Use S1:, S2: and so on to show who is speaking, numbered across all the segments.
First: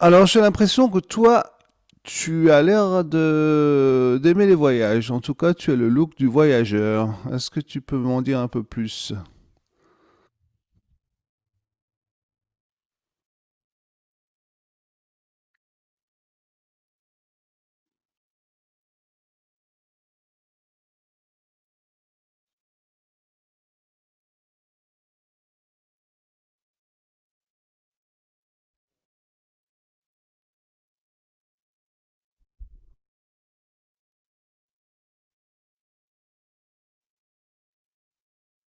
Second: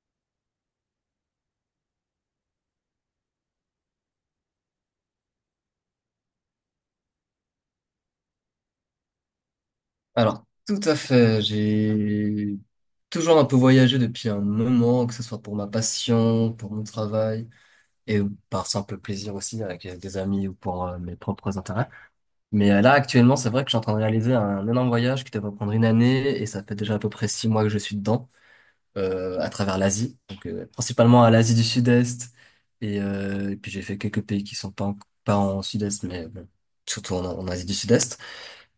S1: Alors j'ai l'impression que toi, tu as l'air de d'aimer les voyages. En tout cas, tu as le look du voyageur. Est-ce que tu peux m'en dire un peu plus?
S2: Alors, tout à fait. J'ai toujours un peu voyagé depuis un moment, que ce soit pour ma passion, pour mon travail, et par simple plaisir aussi avec des amis ou pour mes propres intérêts. Mais là, actuellement, c'est vrai que je suis en train de réaliser un énorme voyage qui devrait prendre une année, et ça fait déjà à peu près 6 mois que je suis dedans, à travers l'Asie, donc principalement à l'Asie du Sud-Est, et puis j'ai fait quelques pays qui sont pas en, pas en Sud-Est, mais bon, surtout en Asie du Sud-Est.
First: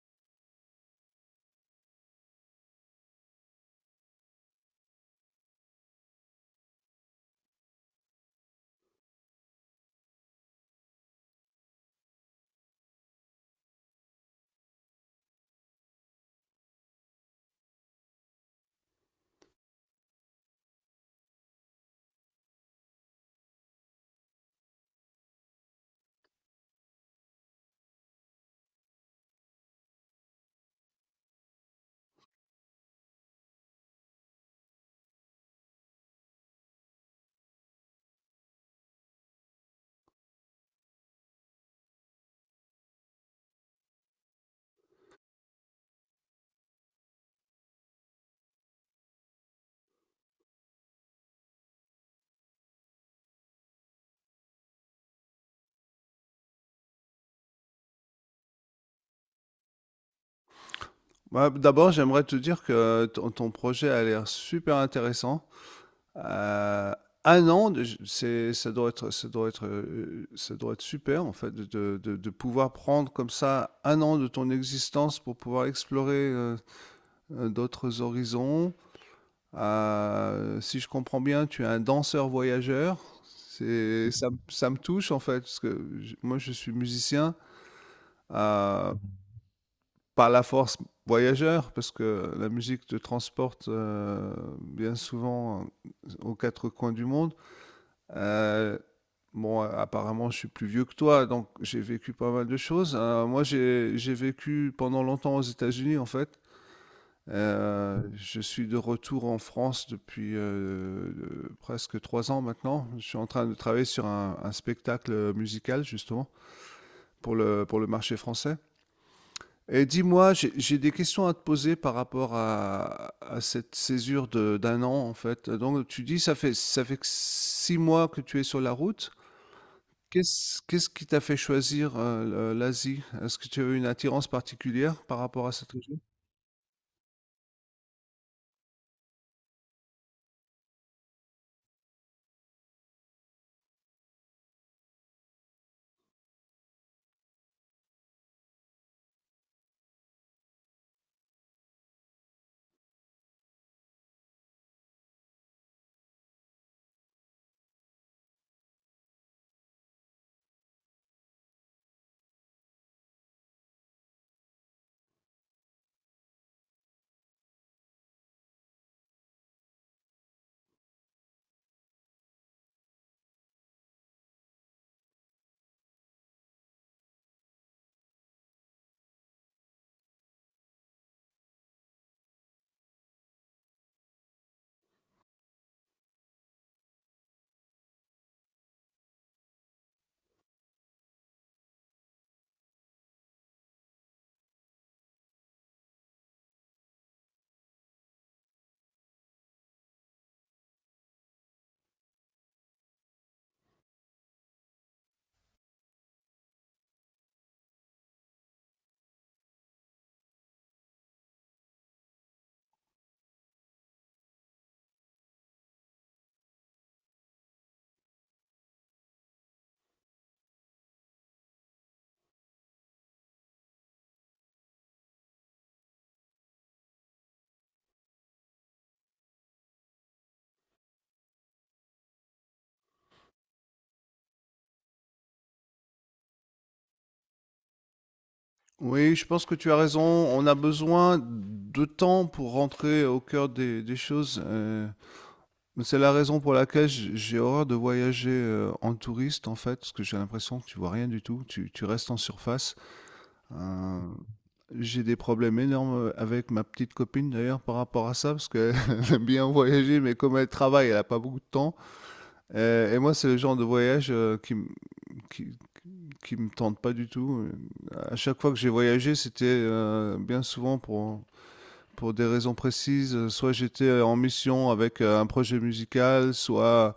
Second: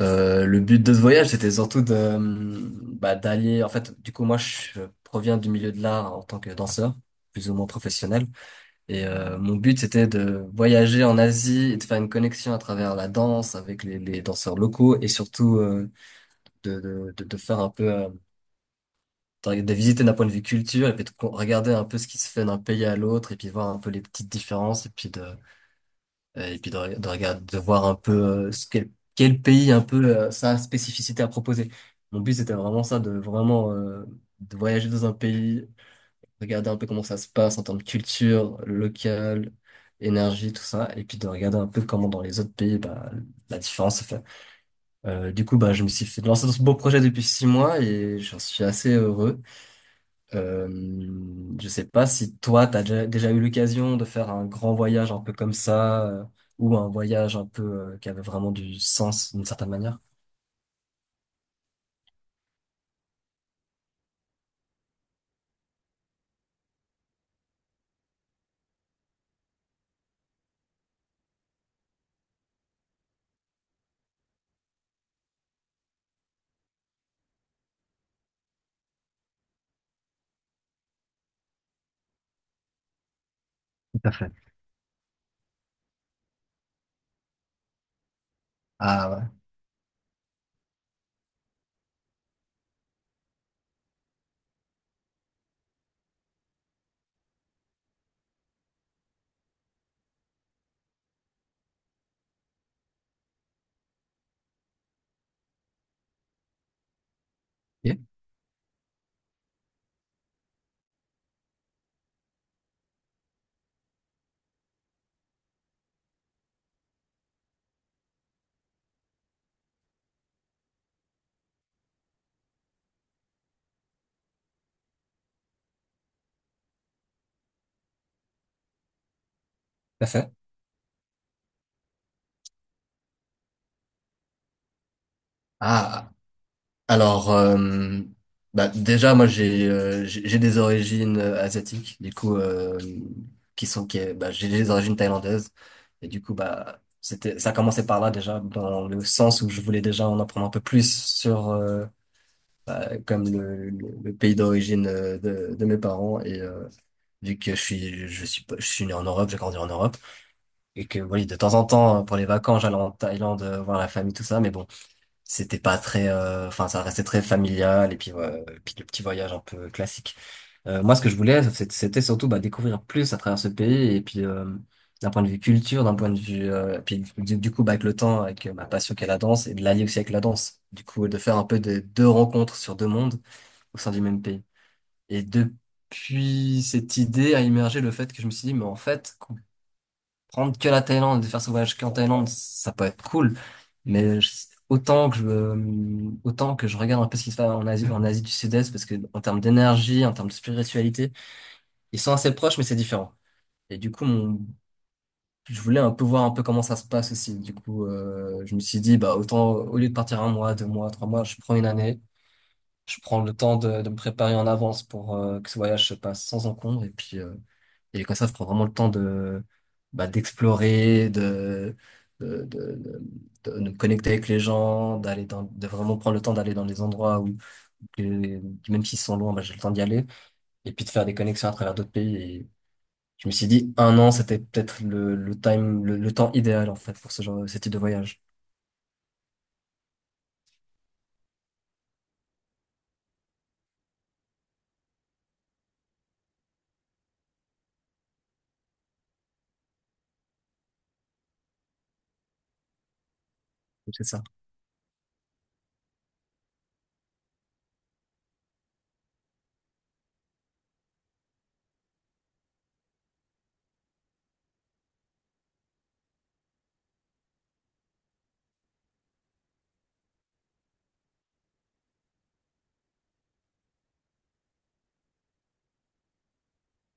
S2: Le but de ce voyage, c'était surtout bah, d'aller. En fait, du coup, moi, je proviens du milieu de l'art en tant que danseur, plus ou moins professionnel. Et mon but, c'était de voyager en Asie et de faire une connexion à travers la danse avec les danseurs locaux, et surtout de faire un peu, de visiter d'un point de vue culture, et puis de regarder un peu ce qui se fait d'un pays à l'autre, et puis voir un peu les petites différences, et puis de de voir un peu, quel pays, un peu sa spécificité à proposer. Mon but, c'était vraiment ça, de vraiment, de voyager dans un pays, regarder un peu comment ça se passe en termes de culture locale, énergie, tout ça, et puis de regarder un peu comment dans les autres pays, bah, la différence se fait. Du coup, bah, je me suis fait lancer dans ce beau projet depuis 6 mois, et j'en suis assez heureux. Euh, je sais pas si toi, t'as déjà eu l'occasion de faire un grand voyage un peu comme ça, ou un voyage un peu, qui avait vraiment du sens d'une certaine manière.
S1: Bah, d'abord, j'aimerais te dire que ton projet a l'air super intéressant. Euh, un an, ça doit être, ça doit être, ça doit être super en fait de, de pouvoir prendre comme ça un an de ton existence pour pouvoir explorer d'autres horizons. Si je comprends bien, tu es un danseur voyageur.
S2: Tout à fait.
S1: Ça me touche en fait, parce que moi je suis musicien euh,
S2: Ah,
S1: par la force voyageur, parce que la musique te transporte bien souvent aux quatre coins du monde. Euh, Apparemment, je suis plus vieux que toi, donc j'ai vécu pas mal de choses. Moi, j'ai vécu pendant longtemps aux États-Unis, en fait.
S2: ouais. Ok.
S1: Je suis de retour en France depuis presque trois ans maintenant. Je suis en train de travailler sur un spectacle musical justement pour pour le marché français. Et dis-moi, j'ai des questions à te poser par rapport à cette césure d'un an en fait. Donc tu dis ça fait que six mois que tu es sur la route.
S2: T'as fait?
S1: Qu'est-ce qui t'a fait choisir l'Asie? Est-ce que tu as eu une attirance particulière par rapport à cette région?
S2: Ah. Alors, bah, déjà, moi, j'ai des origines asiatiques, du coup, qui sont, qui, est- bah, j'ai des origines thaïlandaises. Et du coup, bah, c'était, ça commençait par là déjà, dans le sens où je voulais déjà en apprendre un peu plus sur comme le pays d'origine, de mes parents. Et vu que je suis, pas- je suis né en Europe, j'ai grandi en Europe, et que oui, de temps en temps, pour les vacances, j'allais en Thaïlande voir la famille, tout ça. Mais bon, c'était pas très, enfin, ça restait très familial, et puis, ouais, et puis le petit voyage un peu classique. Moi, ce que je voulais, c'était surtout, bah, découvrir plus à travers ce pays, et puis d'un point de vue culture, d'un point de vue, puis du coup, bah, avec le temps, avec ma passion qui est la danse, et de l'allier aussi avec la danse, du coup, de faire un peu de deux rencontres sur deux mondes, au sein du même pays. Et depuis, cette idée a émergé, le fait que je me suis dit, mais en fait, prendre que la Thaïlande et de faire ce voyage qu'en Thaïlande, ça peut être cool. Mais autant que je regarde un peu ce qui se passe en Asie du Sud-Est, parce que en termes d'énergie, en termes de spiritualité, ils sont assez proches, mais c'est différent. Et du coup, je voulais un peu voir un peu comment ça se passe aussi. Du coup, je me suis dit, bah, autant, au lieu de partir 1 mois, 2 mois, 3 mois, je prends une année. Je prends le temps de me préparer en avance pour que ce voyage se passe sans encombre. Et puis, et comme ça, je prends vraiment le temps de, bah, d'explorer, de, de, de, de me connecter avec les gens, d'aller dans, de vraiment prendre le temps d'aller dans des endroits où, que- même s'ils sont loin, bah, j'ai le temps d'y aller. Et puis de faire des connexions à travers d'autres pays. Et je me suis dit, un an, c'était peut-être le temps idéal, en fait, pour ce genre, ce type de voyage.
S1: Oui, je pense que tu as raison. On a besoin de temps pour rentrer au cœur des choses. C'est la raison pour laquelle j'ai horreur de voyager en touriste, en fait, parce que j'ai l'impression que tu vois rien du tout. Tu restes en surface.
S2: Donc,
S1: Euh,
S2: c'est ça.
S1: j'ai des problèmes énormes avec ma petite copine, d'ailleurs, par rapport à ça, parce qu'elle aime bien voyager, mais comme elle travaille, elle n'a pas beaucoup de temps. Et moi, c'est le genre de voyage qui- qui me tentent pas du tout. À chaque fois que j'ai voyagé, c'était bien souvent pour des raisons précises. Soit j'étais en mission avec un projet musical, soit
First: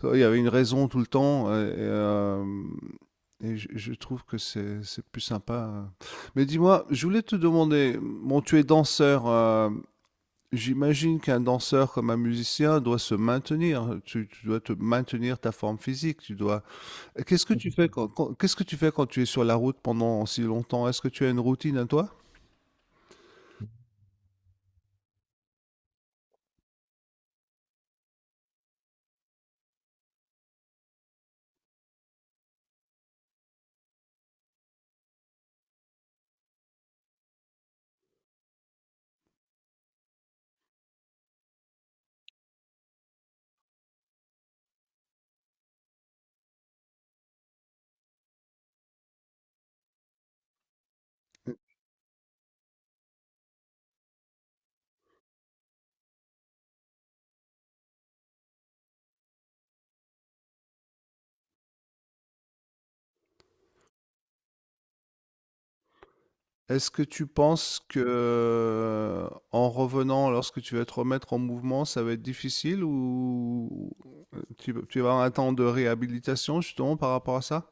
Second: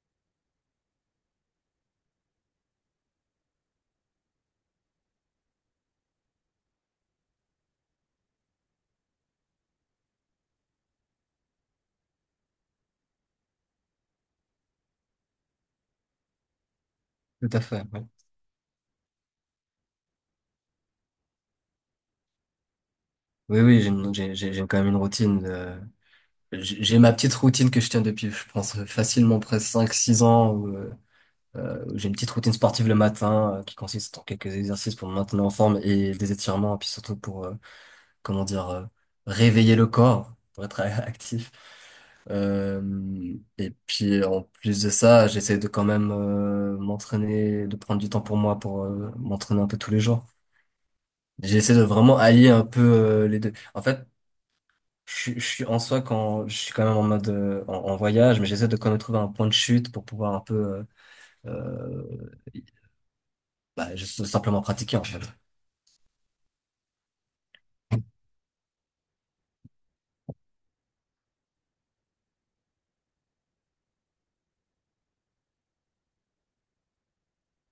S1: soit il y avait une raison tout le temps. Et je trouve que c'est plus sympa. Mais dis-moi, je voulais te demander, bon, tu es danseur. J'imagine qu'un danseur comme un musicien doit se maintenir. Tu dois te maintenir ta forme physique. Tu dois… Qu'est-ce
S2: Tout
S1: que
S2: à
S1: tu
S2: fait,
S1: fais
S2: ouais.
S1: quand, qu'est-ce que tu fais quand tu es sur la route pendant si longtemps? Est-ce que tu as une routine à toi?
S2: Oui, oui, j'ai quand même une routine. J'ai ma petite routine que je tiens depuis, je pense, facilement presque 5 6 ans. Où j'ai une petite routine sportive le matin, qui consiste en quelques exercices pour me maintenir en forme et des étirements, et puis surtout pour, comment dire, réveiller le corps, pour être actif. Et puis en plus de ça, j'essaie de quand même, m'entraîner, de prendre du temps pour moi pour m'entraîner un peu tous les jours. J'essaie de vraiment allier un peu, les deux. En fait, je suis en soi quand je suis quand même en mode, en voyage, mais j'essaie de quand même trouver un point de chute pour pouvoir un peu, euh, bah, juste simplement pratiquer en fait.
S1: Est-ce que tu penses que en revenant, lorsque tu vas te remettre en mouvement, ça va être difficile ou tu vas avoir un temps de réhabilitation justement par rapport à ça?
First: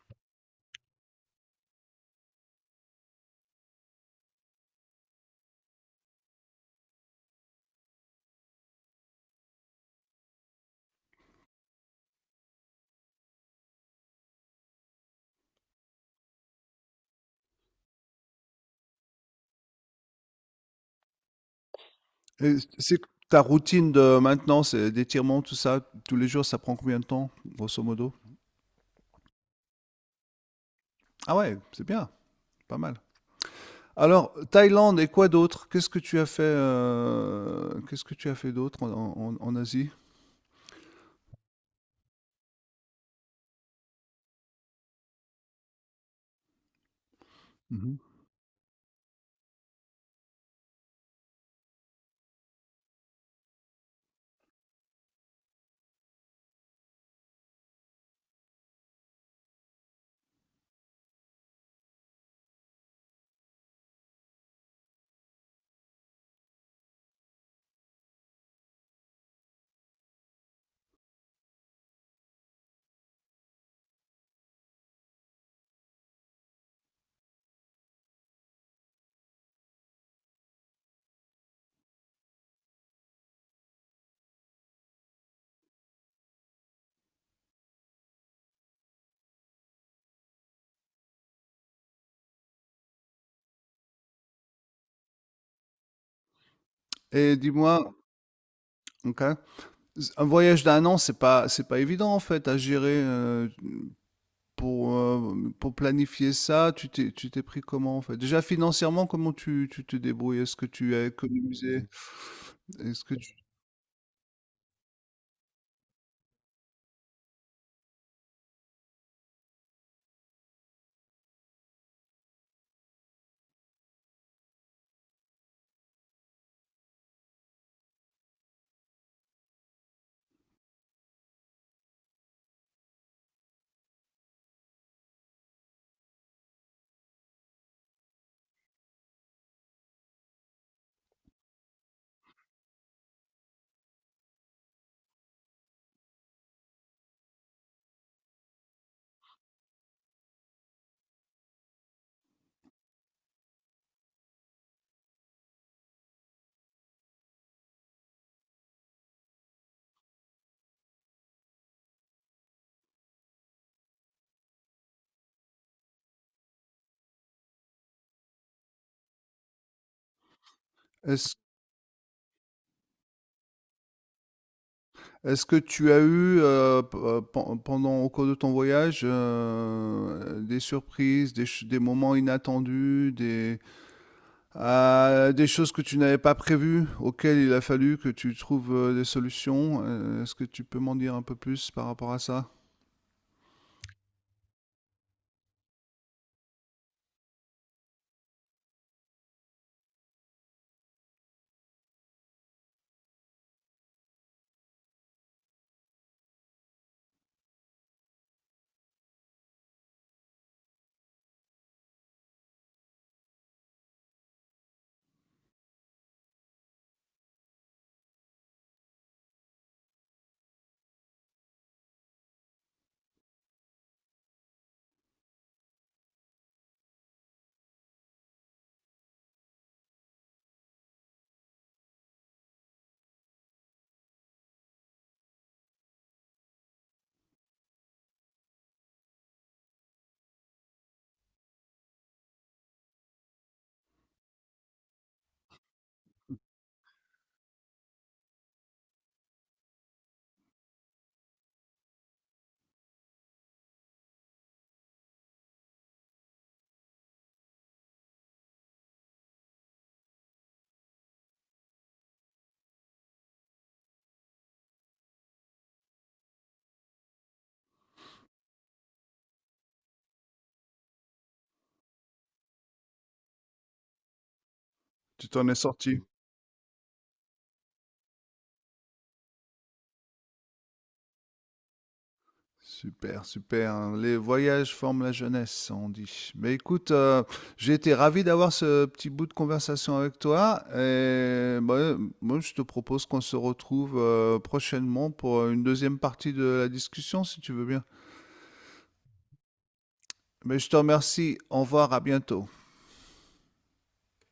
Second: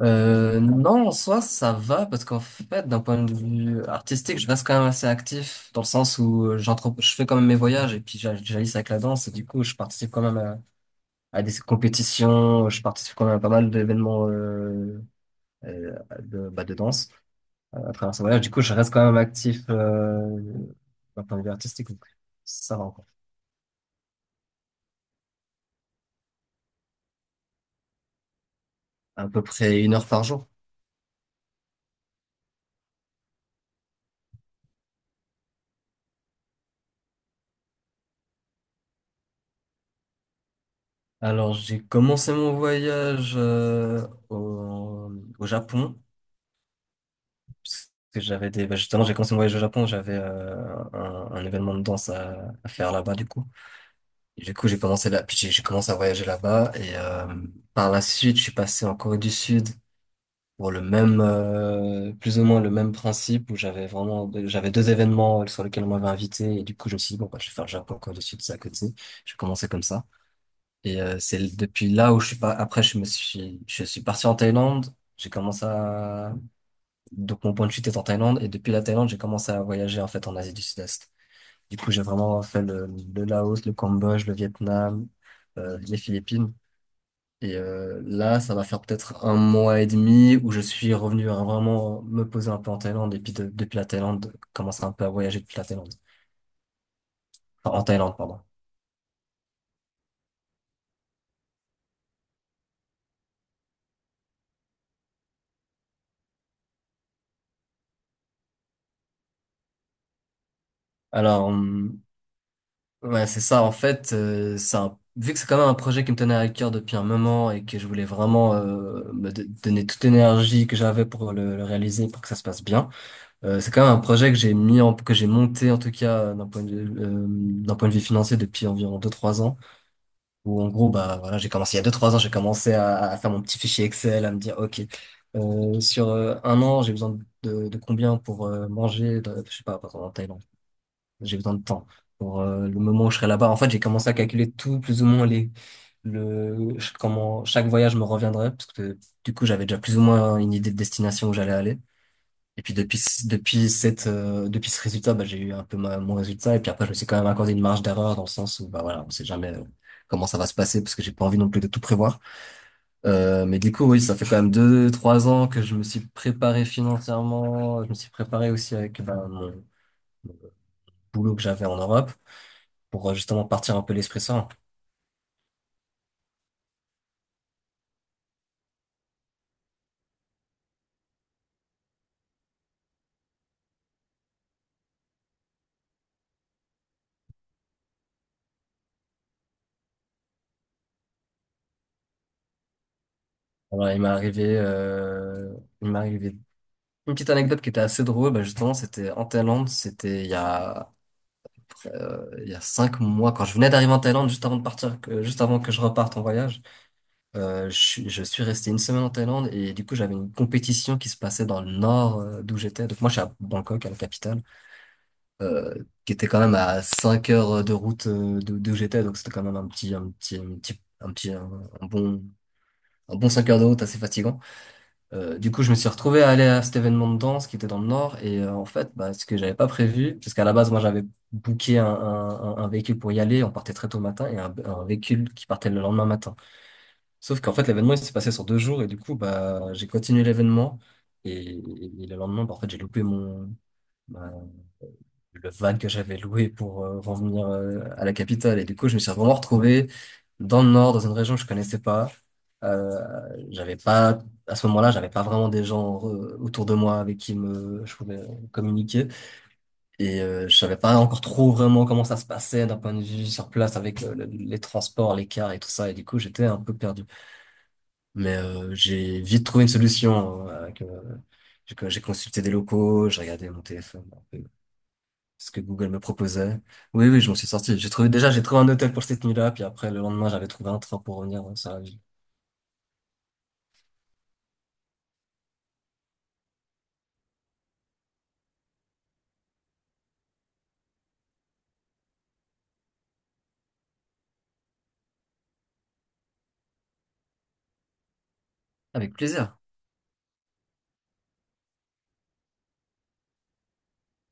S2: Non, en soi ça va, parce qu'en fait d'un point de vue artistique, je reste quand même assez actif, dans le sens où j'entre, je fais quand même mes voyages et puis j'alise avec la danse, et du coup je participe quand même à des compétitions, je participe quand même à pas mal d'événements, de danse, à travers ce voyage. Du coup, je reste quand même actif, d'un point de vue artistique. Donc
S1: Et
S2: ça va
S1: c'est
S2: encore.
S1: ta routine de maintenant, c'est d'étirement, tout ça, tous les jours, ça prend combien de temps, grosso modo?
S2: À peu près une heure par jour.
S1: Ah ouais, c'est bien, pas mal. Alors, Thaïlande et quoi d'autre? Qu'est-ce que tu as fait, qu'est-ce que tu as fait d'autre en, en Asie?
S2: Alors, j'ai commencé mon voyage, au Japon. Parce
S1: Mhm.
S2: que j'avais des... bah, justement, j'ai commencé mon voyage au Japon. J'avais un événement de danse à faire là-bas, du coup. Et du coup, j'ai commencé là... Puis j'ai commencé à voyager là-bas. Et par la suite, je suis passé en Corée du Sud, pour le même, plus ou moins le même principe, où j'avais vraiment, j'avais deux événements, sur lesquels on m'avait invité. Et du coup je me suis dit, bon bah je vais faire le Japon quand je suis à côté. J'ai commencé comme ça, et c'est depuis là où je suis pas. Après je suis parti en Thaïlande. J'ai commencé à Donc mon point de chute est en Thaïlande, et depuis la Thaïlande j'ai commencé à voyager en fait en Asie du Sud-Est. Du coup j'ai vraiment fait le Laos, le Cambodge, le Vietnam, les Philippines. Et là, ça va faire peut-être un mois et demi où je suis revenu à vraiment me poser un peu en Thaïlande. Et puis depuis la Thaïlande, commencer un peu à voyager depuis la Thaïlande.
S1: Et
S2: Enfin, en
S1: dis-moi,
S2: Thaïlande, pardon.
S1: ok, un voyage d'un an, c'est pas évident en fait à gérer pour planifier ça. Tu t'es pris comment en fait? Déjà financièrement, comment tu te débrouilles? Est-ce que tu as
S2: Alors,
S1: économisé? Est-ce que
S2: ouais,
S1: tu,
S2: c'est ça. En fait, vu que c'est quand même un projet qui me tenait à cœur depuis un moment, et que je voulais vraiment, donner toute l'énergie que j'avais pour le réaliser, pour que ça se passe bien. C'est quand même un projet que j'ai mis en, que j'ai monté en tout cas, d'un point de vue financier, depuis environ 2-3 ans. Où en gros, bah voilà, j'ai commencé il y a 2 3 ans, j'ai commencé à faire mon petit fichier Excel, à me dire, OK, sur un an, j'ai besoin de combien pour manger, je sais pas, par exemple, en Thaïlande. J'ai besoin de temps pour le moment où je serai là-bas. En fait, j'ai commencé à calculer tout, plus ou moins comment chaque voyage me reviendrait, parce que du coup, j'avais déjà plus ou moins une idée de destination où j'allais aller. Et puis depuis, depuis ce résultat, bah, j'ai eu un peu mon résultat. Et puis après, je me suis quand même accordé une marge d'erreur, dans le sens où, bah voilà, on sait jamais, comment ça va se passer, parce que j'ai pas envie non plus de tout prévoir. Mais du coup, oui, ça fait quand même 2, 3 ans que je me suis préparé financièrement. Je me suis préparé aussi avec, bah, mon
S1: est-ce,
S2: boulot que j'avais en Europe, pour justement partir un peu l'esprit sain.
S1: est-ce que tu as eu pendant au cours de ton voyage des surprises, des moments inattendus, des… Des choses que tu n'avais pas prévues, auxquelles il a fallu que tu trouves des solutions. Est-ce que tu peux m'en dire un peu plus par rapport à ça?
S2: Alors, il m'est arrivé une petite anecdote qui était assez drôle. Bah, justement, c'était en Thaïlande. C'était il y a 5 mois, quand je venais d'arriver en Thaïlande, juste avant de partir, juste avant que je reparte en voyage. Je suis resté une semaine en Thaïlande, et du coup j'avais une compétition qui se passait dans le nord, d'où j'étais. Donc moi je suis à Bangkok, à la capitale, euh, qui était quand même à 5 heures de route, d'où j'étais. Donc c'était quand même un bon, un bon 5 heures de route, assez fatigant. Du coup, je me suis retrouvé à aller à cet événement de danse qui était dans le Nord. Et en fait, bah, ce que j'avais pas prévu, parce qu'à la base, moi, j'avais booké un un véhicule pour y aller. On partait très tôt le matin, et un véhicule qui partait le lendemain matin. Sauf qu'en fait, l'événement, il s'est passé sur 2 jours. Et du coup, bah, j'ai continué l'événement. Et, et le lendemain, bah, en fait, j'ai loupé mon, le van que j'avais loué pour revenir, à la capitale. Et du coup, je me suis vraiment retrouvé dans le nord, dans une région que je connaissais pas. Euh, J'avais pas, à ce moment-là, j'avais pas vraiment des gens, autour de moi, avec qui je pouvais communiquer. Et je savais pas encore trop vraiment comment ça se passait d'un point de vue sur place avec les transports, les cars et tout ça. Et du coup, j'étais un peu perdu. Mais j'ai vite trouvé une solution, j'ai consulté des locaux, j'ai regardé mon téléphone,
S1: Tu t'en
S2: ce
S1: es
S2: que Google me
S1: sorti.
S2: proposait. Oui, oui, je m'en suis sorti. J'ai trouvé, déjà, j'ai trouvé un hôtel pour cette nuit-là, puis après, le lendemain, j'avais trouvé un train pour revenir. Ouais, ça, j-.
S1: Super, super. Les voyages forment la jeunesse, on dit. Mais écoute, j'ai été ravi d'avoir ce petit bout de conversation avec toi. Et bah, moi, je te propose qu'on se retrouve prochainement pour une deuxième partie de la discussion, si tu veux bien.
S2: Avec plaisir.
S1: Mais je te remercie. Au revoir, à bientôt.